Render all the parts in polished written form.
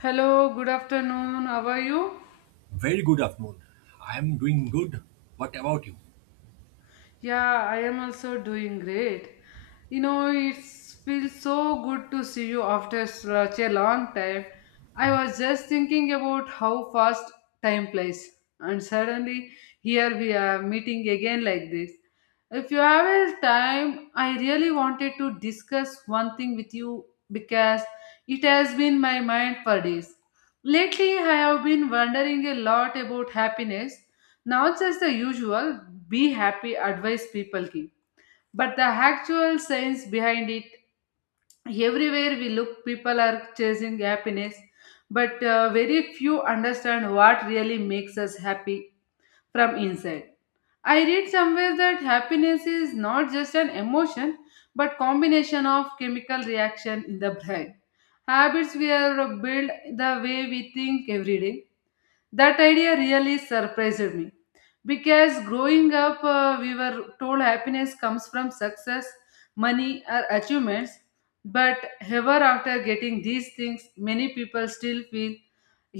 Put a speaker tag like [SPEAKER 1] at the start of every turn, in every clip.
[SPEAKER 1] Hello, good afternoon. How are you?
[SPEAKER 2] Very good afternoon. I'm doing good. What about you?
[SPEAKER 1] Yeah, I am also doing great. You know, it feels so good to see you after such a long time. I was just thinking about how fast time flies, and suddenly here we are meeting again like this. If you have a time, I really wanted to discuss one thing with you because it has been in my mind for days. Lately, I have been wondering a lot about happiness. Not just the usual be happy advice people give, but the actual science behind it. Everywhere we look, people are chasing happiness, but very few understand what really makes us happy from inside. I read somewhere that happiness is not just an emotion but combination of chemical reaction in the brain. Habits we are built, the way we think every day, that idea really surprised me because growing up, we were told happiness comes from success, money, or achievements. But ever after getting these things, many people still feel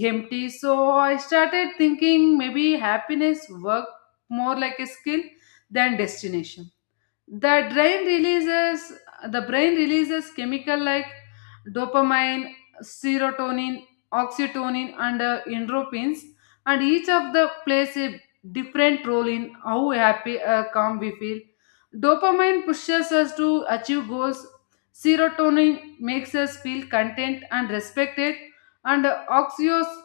[SPEAKER 1] empty. So I started thinking maybe happiness work more like a skill than destination. the brain releases the brain releases chemical like dopamine, serotonin, oxytocin, and endorphins, and each of the plays a different role in how happy or calm we feel. Dopamine pushes us to achieve goals, serotonin makes us feel content and respected, and uh, oxytocin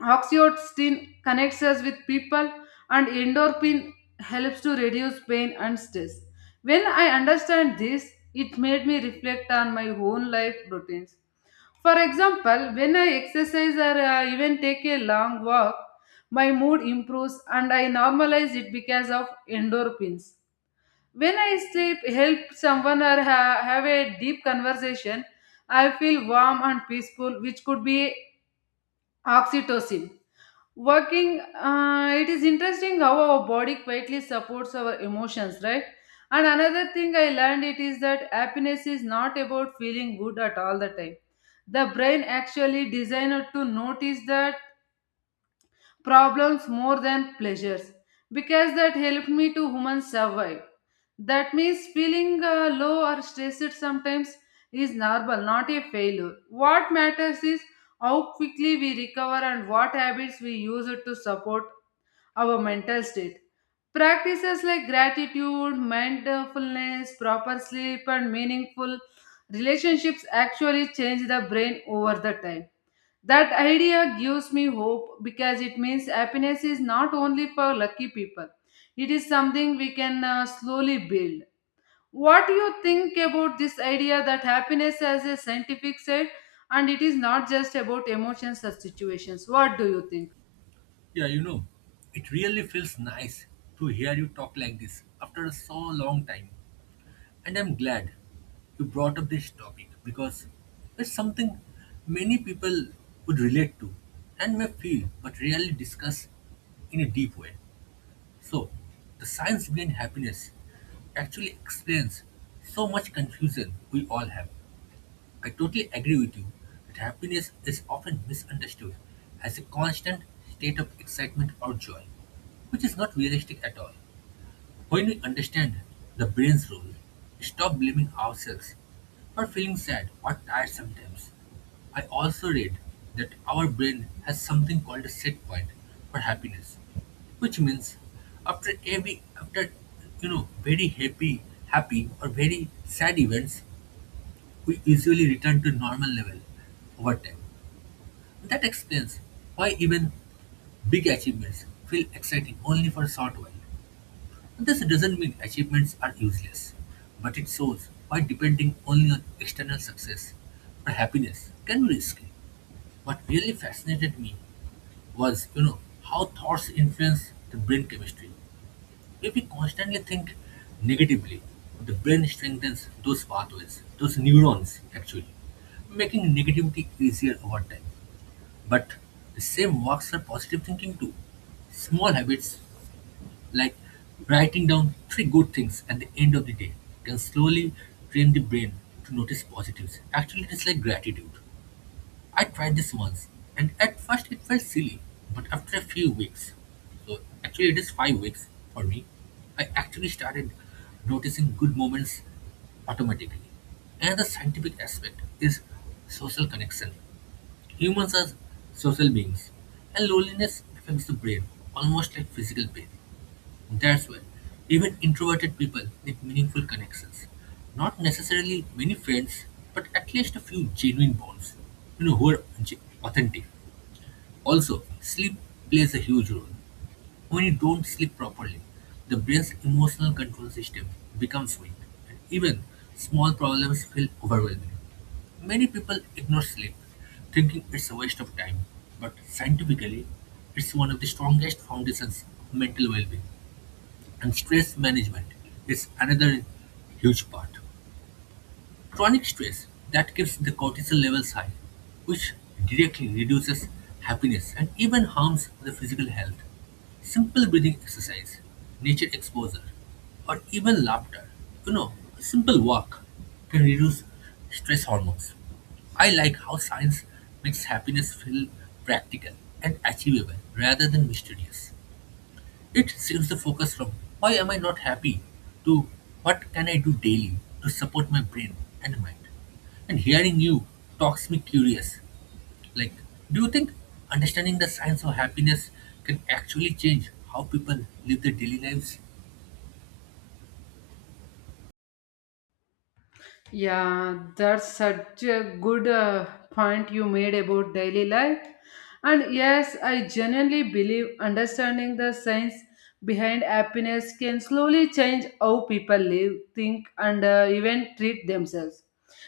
[SPEAKER 1] Oxytocin connects us with people, and endorphin helps to reduce pain and stress. When I understand this, it made me reflect on my own life routines. For example, when I exercise or even take a long walk, my mood improves and I normalize it because of endorphins. When I sleep, help someone or have a deep conversation, I feel warm and peaceful, which could be oxytocin working. It is interesting how our body quietly supports our emotions, right? And another thing I learned it is that happiness is not about feeling good at all the time. The brain actually designed to notice that problems more than pleasures because that helped me to human survive. That means feeling low or stressed sometimes is normal, not a failure. What matters is how quickly we recover and what habits we use it to support our mental state. Practices like gratitude, mindfulness, proper sleep, and meaningful relationships actually change the brain over the time. That idea gives me hope because it means happiness is not only for lucky people, it is something we can slowly build. What do you think about this idea that happiness has a scientific side and it is not just about emotions or situations? What do you think?
[SPEAKER 2] Yeah, it really feels nice to hear you talk like this after so long time. And I'm glad you brought up this topic because it's something many people would relate to and may feel but rarely discuss in a deep way. So, the science behind happiness actually explains so much confusion we all have. I totally agree with you that happiness is often misunderstood as a constant state of excitement or joy, which is not realistic at all. When we understand the brain's role, we stop blaming ourselves for feeling sad or tired sometimes. I also read that our brain has something called a set point for happiness, which means after very happy or very sad events we usually return to normal level over time. That explains why even big achievements feel exciting only for a short while. This doesn't mean achievements are useless, but it shows why depending only on external success or happiness can be risky. What really fascinated me was, how thoughts influence the brain chemistry. If we constantly think negatively, the brain strengthens those pathways, those neurons actually, making negativity easier over time. But the same works for positive thinking too. Small habits like writing down three good things at the end of the day can slowly train the brain to notice positives. Actually, it is like gratitude. I tried this once, and at first it felt silly, but after a few weeks, so actually it is 5 weeks for me, I actually started noticing good moments automatically. Another scientific aspect is social connection. Humans are social beings, and loneliness affects the brain almost like physical pain. That's why even introverted people need meaningful connections. Not necessarily many friends, but at least a few genuine bonds, who are authentic. Also, sleep plays a huge role. When you don't sleep properly, the brain's emotional control system becomes weak, and even small problems feel overwhelming. Many people ignore sleep, thinking it's a waste of time, but scientifically, it's one of the strongest foundations of mental well being. And stress management is another huge part. Chronic stress that keeps the cortisol levels high, which directly reduces happiness and even harms the physical health. Simple breathing exercise, nature exposure, or even laughter, you know, a simple walk can reduce stress hormones. I like how science makes happiness feel practical and achievable rather than mysterious. It shifts the focus from why am I not happy to what can I do daily to support my brain and mind. And hearing you talks me curious. Like, do you think understanding the science of happiness can actually change how people live their daily lives?
[SPEAKER 1] Yeah, that's such a good point you made about daily life. And yes, I genuinely believe understanding the science behind happiness can slowly change how people live, think, and even treat themselves.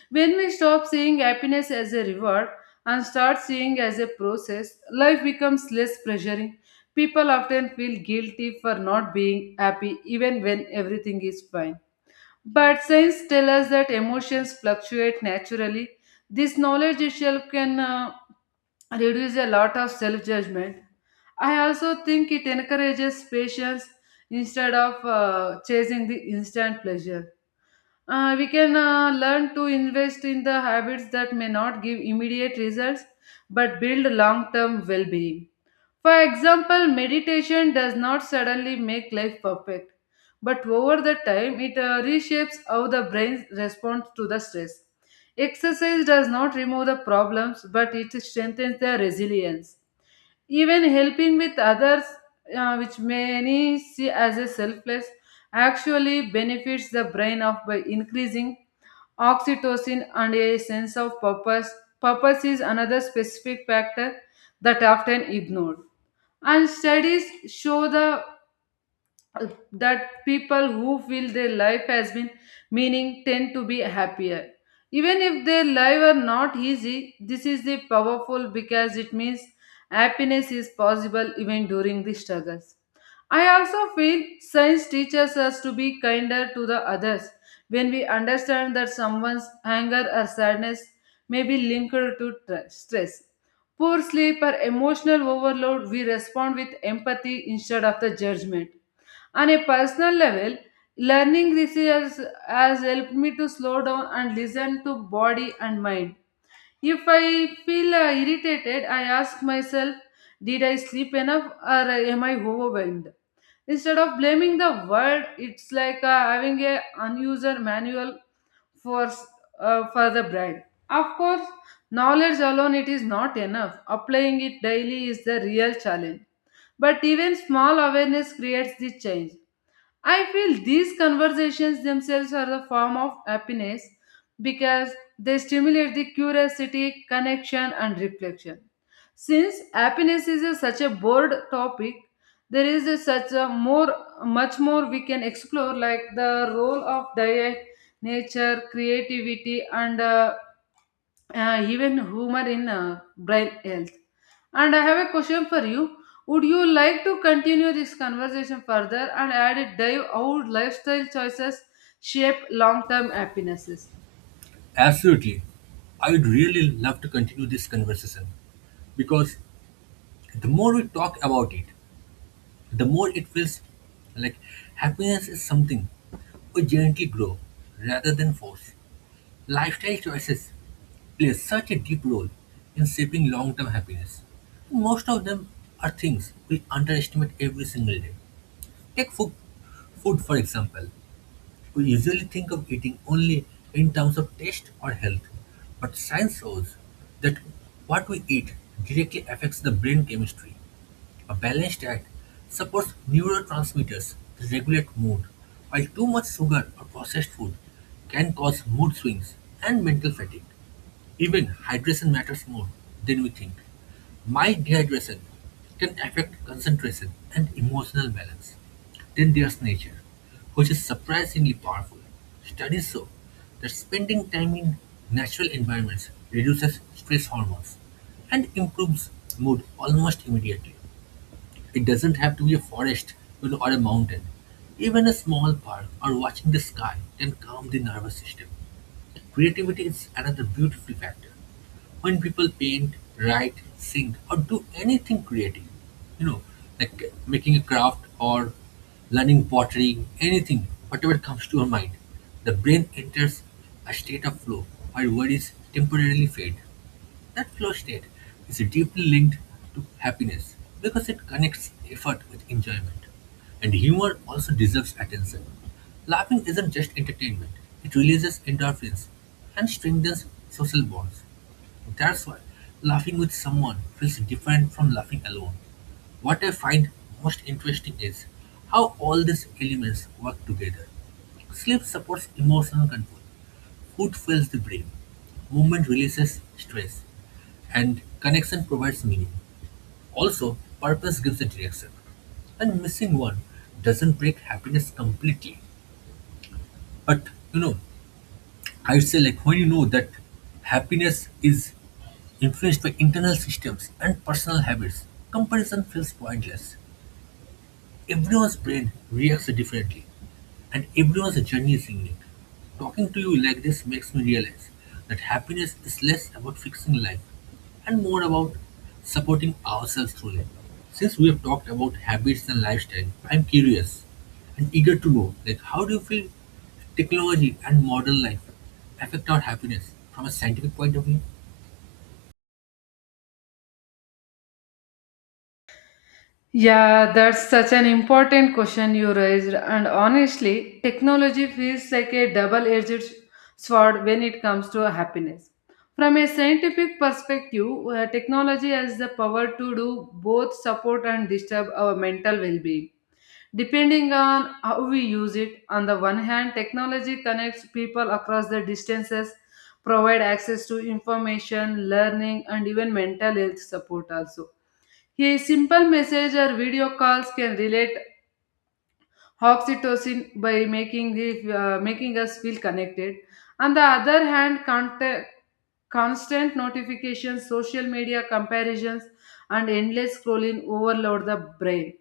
[SPEAKER 1] When we stop seeing happiness as a reward and start seeing as a process, life becomes less pressuring. People often feel guilty for not being happy even when everything is fine. But science tells us that emotions fluctuate naturally. This knowledge itself can reduce a lot of self judgment. I also think it encourages patience instead of chasing the instant pleasure. We can learn to invest in the habits that may not give immediate results but build long term well being. For example, meditation does not suddenly make life perfect, but over the time it reshapes how the brain responds to the stress. Exercise does not remove the problems, but it strengthens the resilience. Even helping with others, which many see as a selfless, actually benefits the brain of by increasing oxytocin and a sense of purpose. Purpose is another specific factor that often ignored, and studies show the that people who feel their life has been meaning tend to be happier even if their life are not easy. This is the powerful because it means happiness is possible even during the struggles. I also feel science teaches us to be kinder to the others. When we understand that someone's anger or sadness may be linked to stress, poor sleep, or emotional overload, we respond with empathy instead of the judgment. On a personal level, learning this has helped me to slow down and listen to body and mind. If I feel irritated, I ask myself, did I sleep enough, or am I overwhelmed? Instead of blaming the world, it's like having a unuser manual for, s- for the brain. Of course, knowledge alone it is not enough. Applying it daily is the real challenge. But even small awareness creates the change. I feel these conversations themselves are the form of happiness because they stimulate the curiosity, connection, and reflection. Since happiness is a, such a broad topic, there is a, such a more, much more we can explore, like the role of diet, nature, creativity, and even humor in brain health. And I have a question for you. Would you like to continue this conversation further and add a dive how lifestyle choices shape long-term happinesses?
[SPEAKER 2] Absolutely. I would really love to continue this conversation because the more we talk about it, the more it feels like happiness is something we gently grow rather than force. Lifestyle choices play such a deep role in shaping long-term happiness. Most of them are things we underestimate every single day. Take food for example. We usually think of eating only in terms of taste or health, but science shows that what we eat directly affects the brain chemistry. A balanced diet supports neurotransmitters that regulate mood, while too much sugar or processed food can cause mood swings and mental fatigue. Even hydration matters more than we think. Mild dehydration can affect concentration and emotional balance. Then there's nature, which is surprisingly powerful. Studies show that spending time in natural environments reduces stress hormones and improves mood almost immediately. It doesn't have to be a forest or a mountain. Even a small park or watching the sky can calm the nervous system. Creativity is another beautiful factor. When people paint, write, sing, or do anything creative, you know, like making a craft or learning pottery, anything, whatever comes to your mind, the brain enters a state of flow where worries temporarily fade. That flow state is deeply linked to happiness because it connects effort with enjoyment. And humor also deserves attention. Laughing isn't just entertainment, it releases endorphins and strengthens social bonds. That's why laughing with someone feels different from laughing alone. What I find most interesting is how all these elements work together. Sleep supports emotional control. Food fills the brain, movement releases stress, and connection provides meaning. Also, purpose gives a direction. And missing one doesn't break happiness completely. But you know, I'd say like when you know that happiness is influenced by internal systems and personal habits, comparison feels pointless. Everyone's brain reacts differently, and everyone's journey is unique. Talking to you like this makes me realize that happiness is less about fixing life and more about supporting ourselves through it. Since we have talked about habits and lifestyle, I'm curious and eager to know like how do you feel technology and modern life affect our happiness from a scientific point of view?
[SPEAKER 1] Yeah, that's such an important question you raised. And honestly, technology feels like a double edged sword when it comes to happiness. From a scientific perspective, technology has the power to do both support and disturb our mental well being. Depending on how we use it, on the one hand, technology connects people across the distances, provide access to information, learning, and even mental health support also. A simple message or video calls can relate oxytocin by making the making us feel connected. On the other hand, contact, constant notifications, social media comparisons, and endless scrolling overload the brain.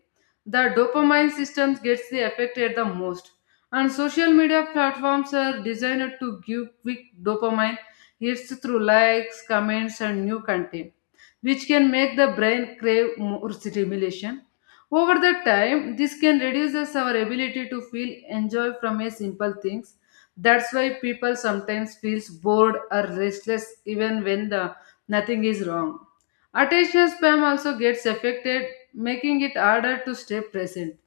[SPEAKER 1] The dopamine system gets the affected the most, and social media platforms are designed to give quick dopamine hits through likes, comments, and new content, which can make the brain crave more stimulation. Over the time, this can reduces our ability to feel enjoy from a simple things. That's why people sometimes feels bored or restless even when the nothing is wrong. Attention spam also gets affected, making it harder to stay present.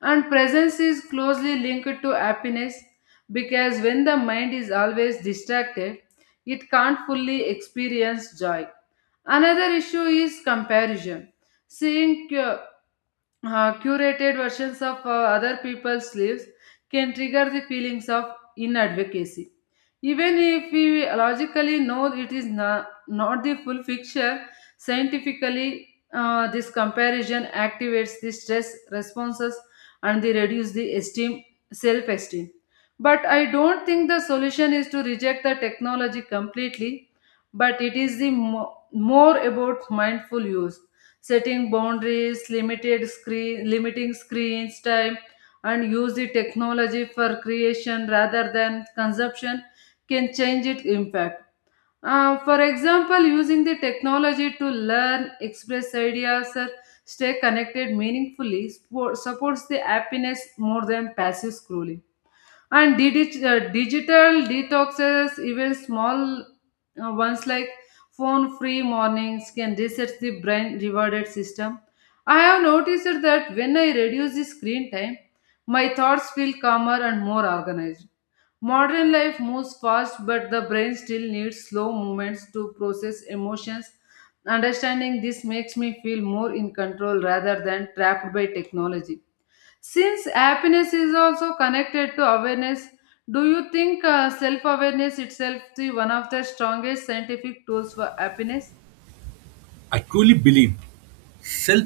[SPEAKER 1] And presence is closely linked to happiness because when the mind is always distracted, it can't fully experience joy. Another issue is comparison. Seeing curated versions of other people's lives can trigger the feelings of inadvocacy. Even if we logically know it is not, not the full picture, scientifically, this comparison activates the stress responses and they reduce the self-esteem. But I don't think the solution is to reject the technology completely, but it is the more about mindful use, setting boundaries, limiting screens time, and use the technology for creation rather than consumption can change its impact. For example, using the technology to learn, express ideas, or stay connected meaningfully supports the happiness more than passive scrolling, and digital detoxes, even small ones like phone free mornings, can reset the brain rewarded system. I have noticed that when I reduce the screen time, my thoughts feel calmer and more organized. Modern life moves fast, but the brain still needs slow movements to process emotions. Understanding this makes me feel more in control rather than trapped by technology. Since happiness is also connected to awareness, do you think self awareness itself is one of the strongest scientific tools for happiness?
[SPEAKER 2] I truly believe self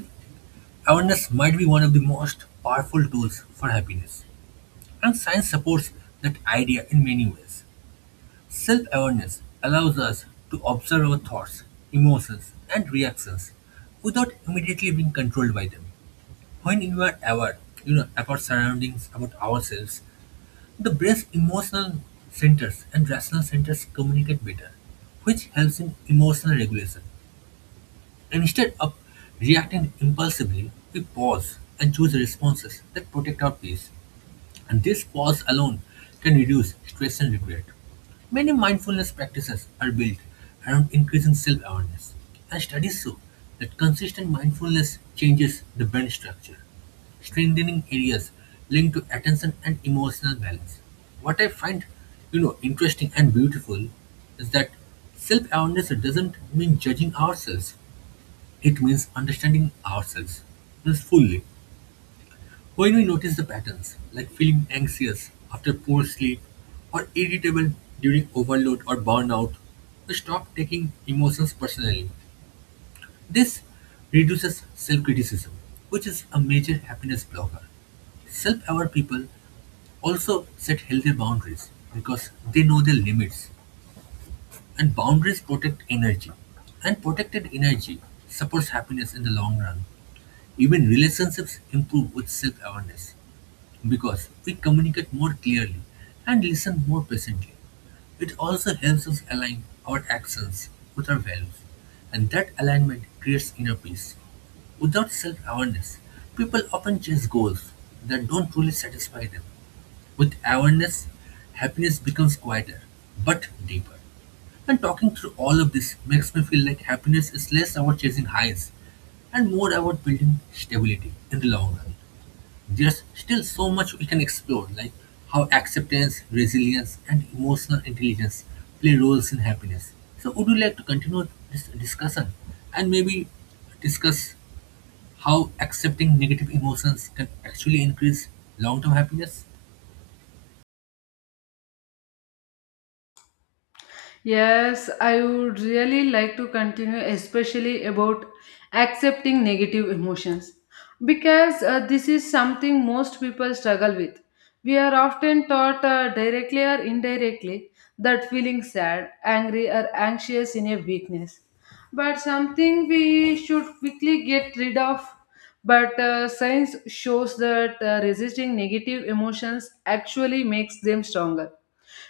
[SPEAKER 2] awareness might be one of the most powerful tools for happiness. And science supports that idea in many ways. Self awareness allows us to observe our thoughts, emotions, and reactions without immediately being controlled by them. When you are aware, about surroundings, about ourselves, the brain's emotional centers and rational centers communicate better, which helps in emotional regulation. Instead of reacting impulsively, we pause and choose responses that protect our peace. And this pause alone can reduce stress and regret. Many mindfulness practices are built around increasing self awareness, and studies show that consistent mindfulness changes the brain structure, strengthening areas linked to attention and emotional balance. What I find interesting and beautiful is that self awareness doesn't mean judging ourselves, it means understanding ourselves means fully. When we notice the patterns, like feeling anxious after poor sleep or irritable during overload or burnout, we stop taking emotions personally. This reduces self criticism, which is a major happiness blocker. Self aware people also set healthy boundaries because they know their limits, and boundaries protect energy. And protected energy supports happiness in the long run. Even relationships improve with self awareness because we communicate more clearly and listen more patiently. It also helps us align our actions with our values, and that alignment creates inner peace. Without self awareness, people often chase goals that don't truly satisfy them. With awareness, happiness becomes quieter but deeper. And talking through all of this makes me feel like happiness is less about chasing highs and more about building stability in the long run. There's still so much we can explore, like how acceptance, resilience, and emotional intelligence play roles in happiness. So, would you like to continue this discussion and maybe discuss how accepting negative emotions can actually increase long term happiness?
[SPEAKER 1] Yes, I would really like to continue, especially about accepting negative emotions, because this is something most people struggle with. We are often taught directly or indirectly that feeling sad, angry, or anxious in a weakness, but something we should quickly get rid of. But science shows that resisting negative emotions actually makes them stronger.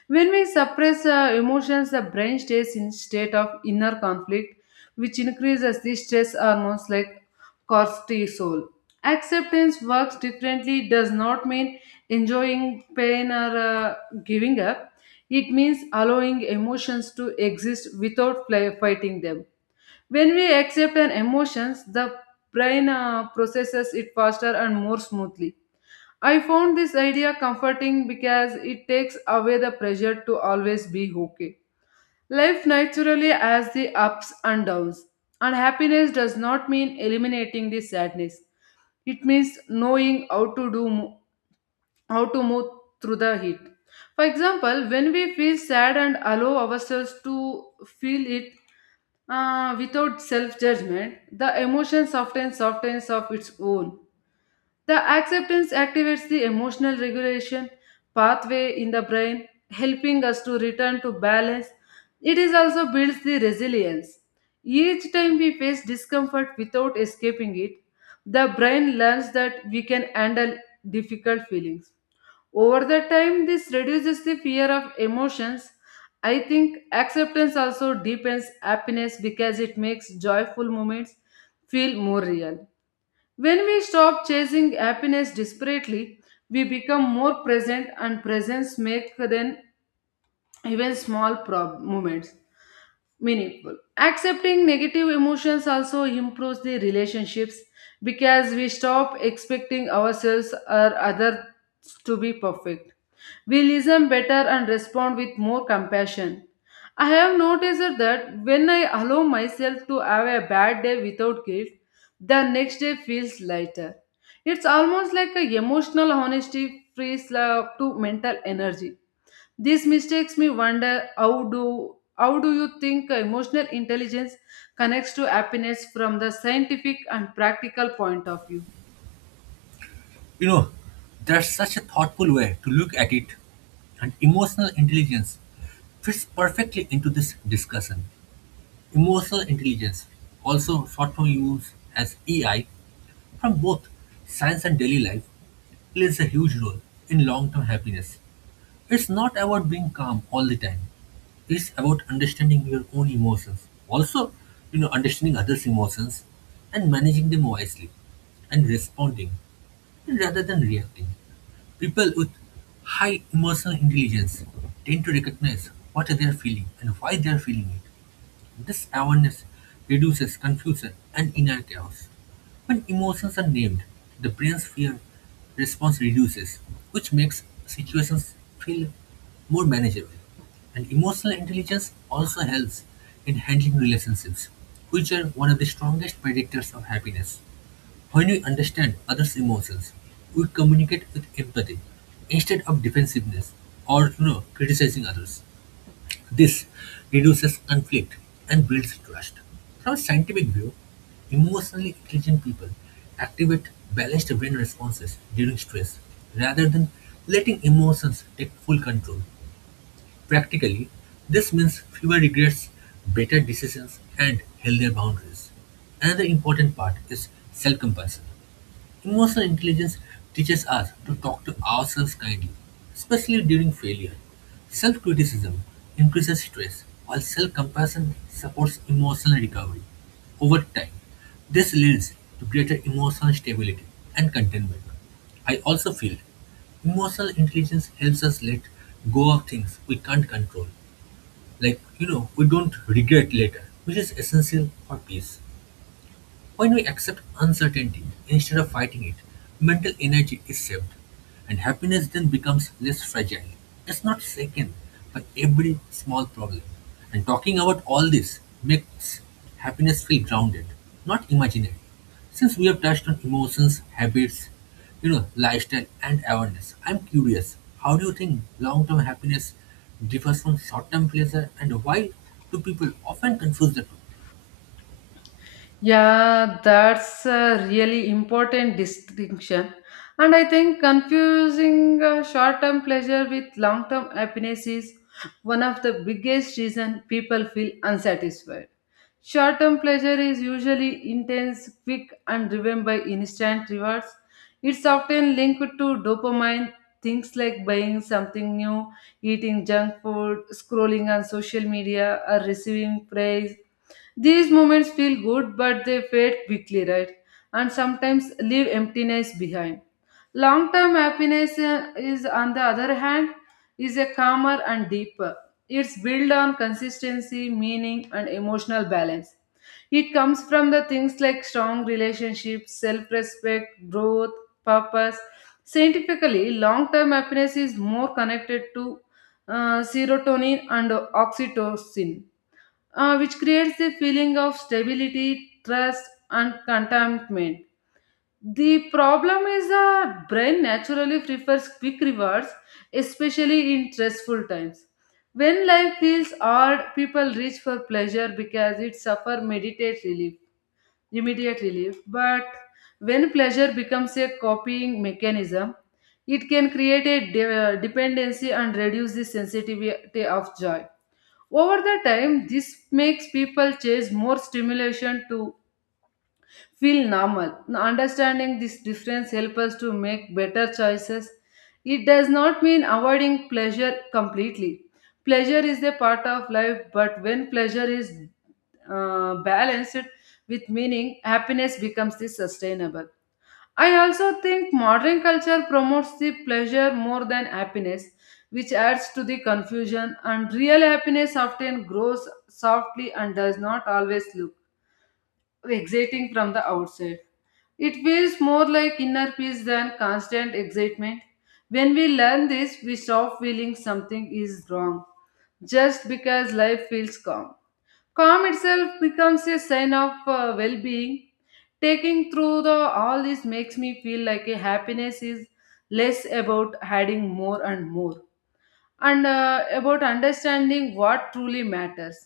[SPEAKER 1] When we suppress emotions, the brain stays in state of inner conflict, which increases the stress hormones like cortisol. Acceptance works differently, does not mean enjoying pain or giving up. It means allowing emotions to exist without fighting them. When we accept an emotions, the brain processes it faster and more smoothly. I found this idea comforting because it takes away the pressure to always be okay. Life naturally has the ups and downs, and happiness does not mean eliminating the sadness. It means knowing how to move through the heat. For example, when we feel sad and allow ourselves to feel it without self judgment, the emotion softens, softens of its own. The acceptance activates the emotional regulation pathway in the brain, helping us to return to balance. It is also builds the resilience. Each time we face discomfort without escaping it, the brain learns that we can handle difficult feelings. Over the time, this reduces the fear of emotions. I think acceptance also deepens happiness because it makes joyful moments feel more real. When we stop chasing happiness desperately, we become more present, and presence make then even small moments meaningful. Accepting negative emotions also improves the relationships because we stop expecting ourselves or others to be perfect. We listen better and respond with more compassion. I have noticed that when I allow myself to have a bad day without guilt, the next day feels lighter. It's almost like a emotional honesty frees up to mental energy. This mistakes me wonder, how do you think emotional intelligence connects to happiness from the scientific and practical point of view?
[SPEAKER 2] You know, that's such a thoughtful way to look at it, and emotional intelligence fits perfectly into this discussion. Emotional intelligence, also short form used as EI, from both science and daily life plays a huge role in long-term happiness. It's not about being calm all the time. It's about understanding your own emotions. Also, understanding others' emotions and managing them wisely and responding rather than reacting. People with high emotional intelligence tend to recognize what they are feeling and why they are feeling it. This awareness reduces confusion and inner chaos. When emotions are named, the brain's fear response reduces, which makes situations feel more manageable. And emotional intelligence also helps in handling relationships, which are one of the strongest predictors of happiness. When we understand others' emotions, we communicate with empathy instead of defensiveness or criticizing others. This reduces conflict and builds trust. From a scientific view, emotionally intelligent people activate balanced brain responses during stress rather than letting emotions take full control. Practically, this means fewer regrets, better decisions, and healthier boundaries. Another important part is self compassion. Emotional intelligence teaches us to talk to ourselves kindly, especially during failure. Self criticism increases stress, while self compassion supports emotional recovery. Over time, this leads to greater emotional stability and contentment. I also feel emotional intelligence helps us let go of things we can't control, like, we don't regret later, which is essential for peace. When we accept uncertainty instead of fighting it, mental energy is saved, and happiness then becomes less fragile. It's not shaken by every small problem. And talking about all this makes happiness feel grounded, not imaginary. Since we have touched on emotions, habits, lifestyle, and awareness, I'm curious how do you think long term happiness differs from short term pleasure, and why do people often confuse the two?
[SPEAKER 1] Yeah, that's a really important distinction. And I think confusing short-term pleasure with long-term happiness is one of the biggest reason people feel unsatisfied. Short term pleasure is usually intense, quick, and driven by instant rewards. It's often linked to dopamine, things like buying something new, eating junk food, scrolling on social media, or receiving praise. These moments feel good, but they fade quickly, right? And sometimes leave emptiness behind. Long term happiness is, on the other hand, is a calmer and deeper. It's built on consistency, meaning, and emotional balance. It comes from the things like strong relationships, self respect, growth, purpose. Scientifically, long term happiness is more connected to serotonin and oxytocin, which creates a feeling of stability, trust, and contentment. The problem is the brain naturally prefers quick rewards, especially in stressful times. When life feels hard, people reach for pleasure because it suffers meditate relief, immediate relief. But when pleasure becomes a copying mechanism, it can create a dependency and reduce the sensitivity of joy. Over the time, this makes people chase more stimulation to feel normal. Understanding this difference helps us to make better choices. It does not mean avoiding pleasure completely. Pleasure is a part of life, but when pleasure is balanced with meaning, happiness becomes the sustainable. I also think modern culture promotes the pleasure more than happiness, which adds to the confusion, and real happiness often grows softly and does not always look exciting from the outside. It feels more like inner peace than constant excitement. When we learn this, we stop feeling something is wrong just because life feels calm. Calm itself becomes a sign of well-being. Taking through the all this makes me feel like a happiness is less about adding more and more and about understanding what truly matters.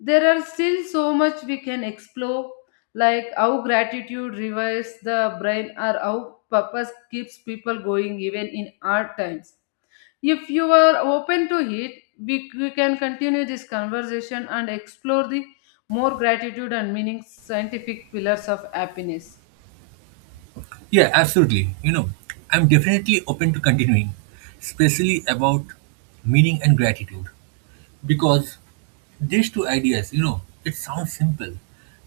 [SPEAKER 1] There are still so much we can explore, like how gratitude revives the brain or how purpose keeps people going even in hard times. If you are open to it, we can continue this conversation and explore the more gratitude and meaning scientific pillars of happiness.
[SPEAKER 2] Yeah, absolutely. I'm definitely open to continuing, especially about meaning and gratitude, because these two ideas, it sounds simple,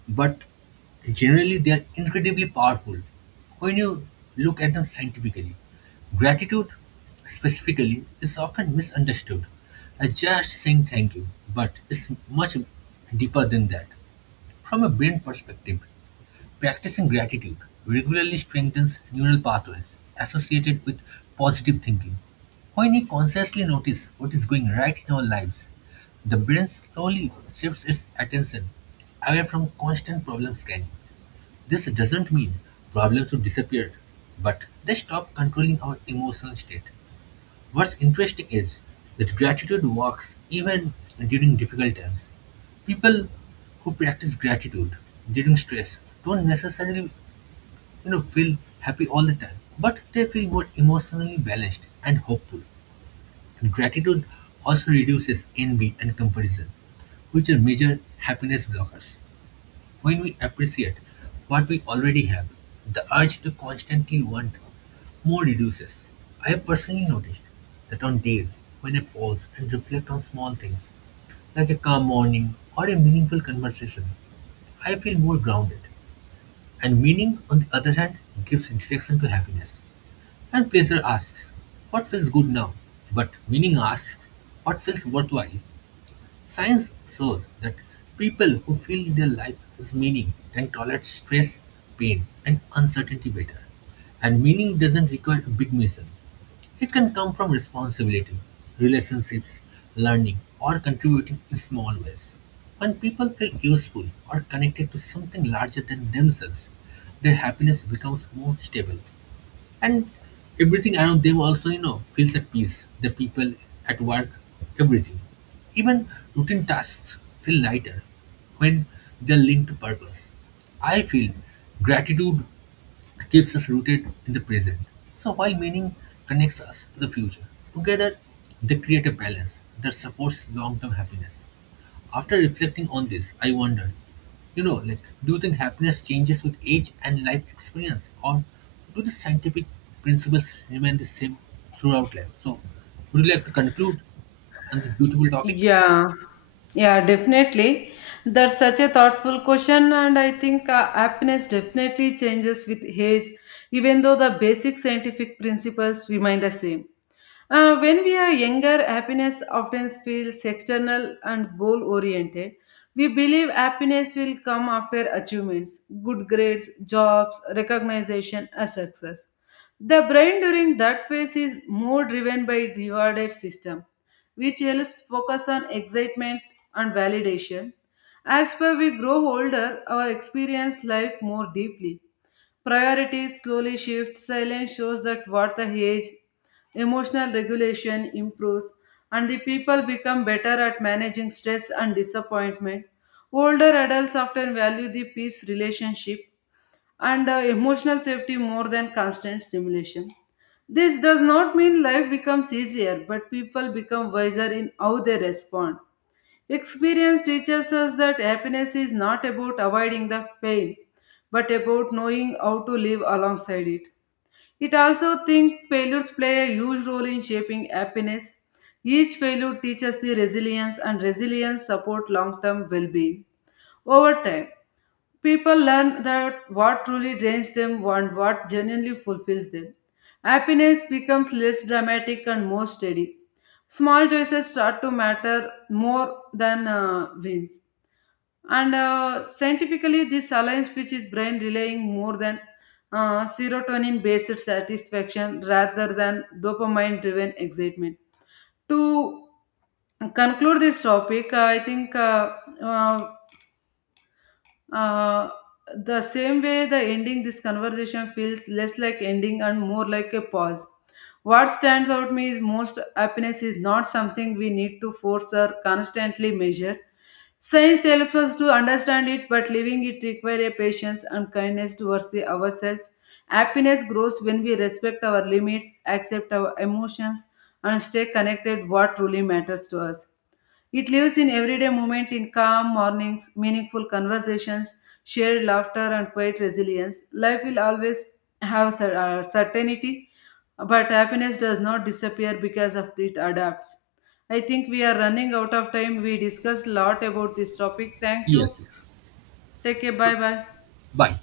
[SPEAKER 2] but generally they are incredibly powerful when you look at them scientifically. Gratitude, specifically, is often misunderstood as just saying thank you, but it's much deeper than that from a brain perspective. Practicing gratitude regularly strengthens neural pathways associated with positive thinking. When we consciously notice what is going right in our lives, the brain slowly shifts its attention away from constant problem scanning. This doesn't mean problems will disappear, but they stop controlling our emotional state. What's interesting is that gratitude works even during difficult times. People who practice gratitude during stress don't necessarily feel happy all the time, but they feel more emotionally balanced and hopeful. And gratitude also reduces envy and comparison, which are major happiness blockers. When we appreciate what we already have, the urge to constantly want more reduces. I have personally noticed that on days when I pause and reflect on small things, like a calm morning or a meaningful conversation, I feel more grounded. And meaning, on the other hand, gives direction to happiness. And pleasure asks, what feels good now? But meaning asks, what feels worthwhile? Science shows that people who feel their life has meaning and tolerate stress, pain, and uncertainty better. And meaning doesn't require a big mission. It can come from responsibility, relationships, learning, or contributing in small ways. When people feel useful or connected to something larger than themselves, their happiness becomes more stable, and everything around them also feels at peace, the people at work, everything, even routine tasks feel lighter when they're linked to purpose. I feel gratitude keeps us rooted in the present. So while meaning connects us to the future, together they create a balance that supports long-term happiness. After reflecting on this, I wonder, like, do you think happiness changes with age and life experience, or do the scientific principles remain the same throughout life? So, would you like to conclude on this beautiful topic?
[SPEAKER 1] Yeah, yeah, definitely. That's such a thoughtful question, and I think happiness definitely changes with age, even though the basic scientific principles remain the same. When we are younger, happiness often feels external and goal oriented. We believe happiness will come after achievements, good grades, jobs, recognition, and success. The brain during that phase is more driven by rewarded system, which helps focus on excitement and validation. As per we grow older, our experience life more deeply. Priorities slowly shift. Silence shows that what the age, emotional regulation improves, and the people become better at managing stress and disappointment. Older adults often value the peace relationship and emotional safety more than constant stimulation. This does not mean life becomes easier, but people become wiser in how they respond. Experience teaches us that happiness is not about avoiding the pain, but about knowing how to live alongside it. It also thinks failures play a huge role in shaping happiness. Each failure teaches the resilience, and resilience support long-term well-being over time. People learn that what truly drains them and what genuinely fulfills them. Happiness becomes less dramatic and more steady. Small choices start to matter more than wins. And scientifically, this aligns which is brain relying more than serotonin based satisfaction rather than dopamine driven excitement. To conclude this topic, I think uh, uh, the same way, the ending this conversation feels less like ending and more like a pause. What stands out me is most happiness is not something we need to force or constantly measure. Science helps us to understand it, but living it requires a patience and kindness towards the ourselves. Happiness grows when we respect our limits, accept our emotions, and stay connected what truly matters to us. It lives in everyday moment in calm mornings, meaningful conversations, shared laughter, and quiet resilience. Life will always have certainty, but happiness does not disappear because of it adapts. I think we are running out of time. We discussed a lot about this topic. Thank you.
[SPEAKER 2] Yes, yes.
[SPEAKER 1] Take care. Bye bye.
[SPEAKER 2] Bye.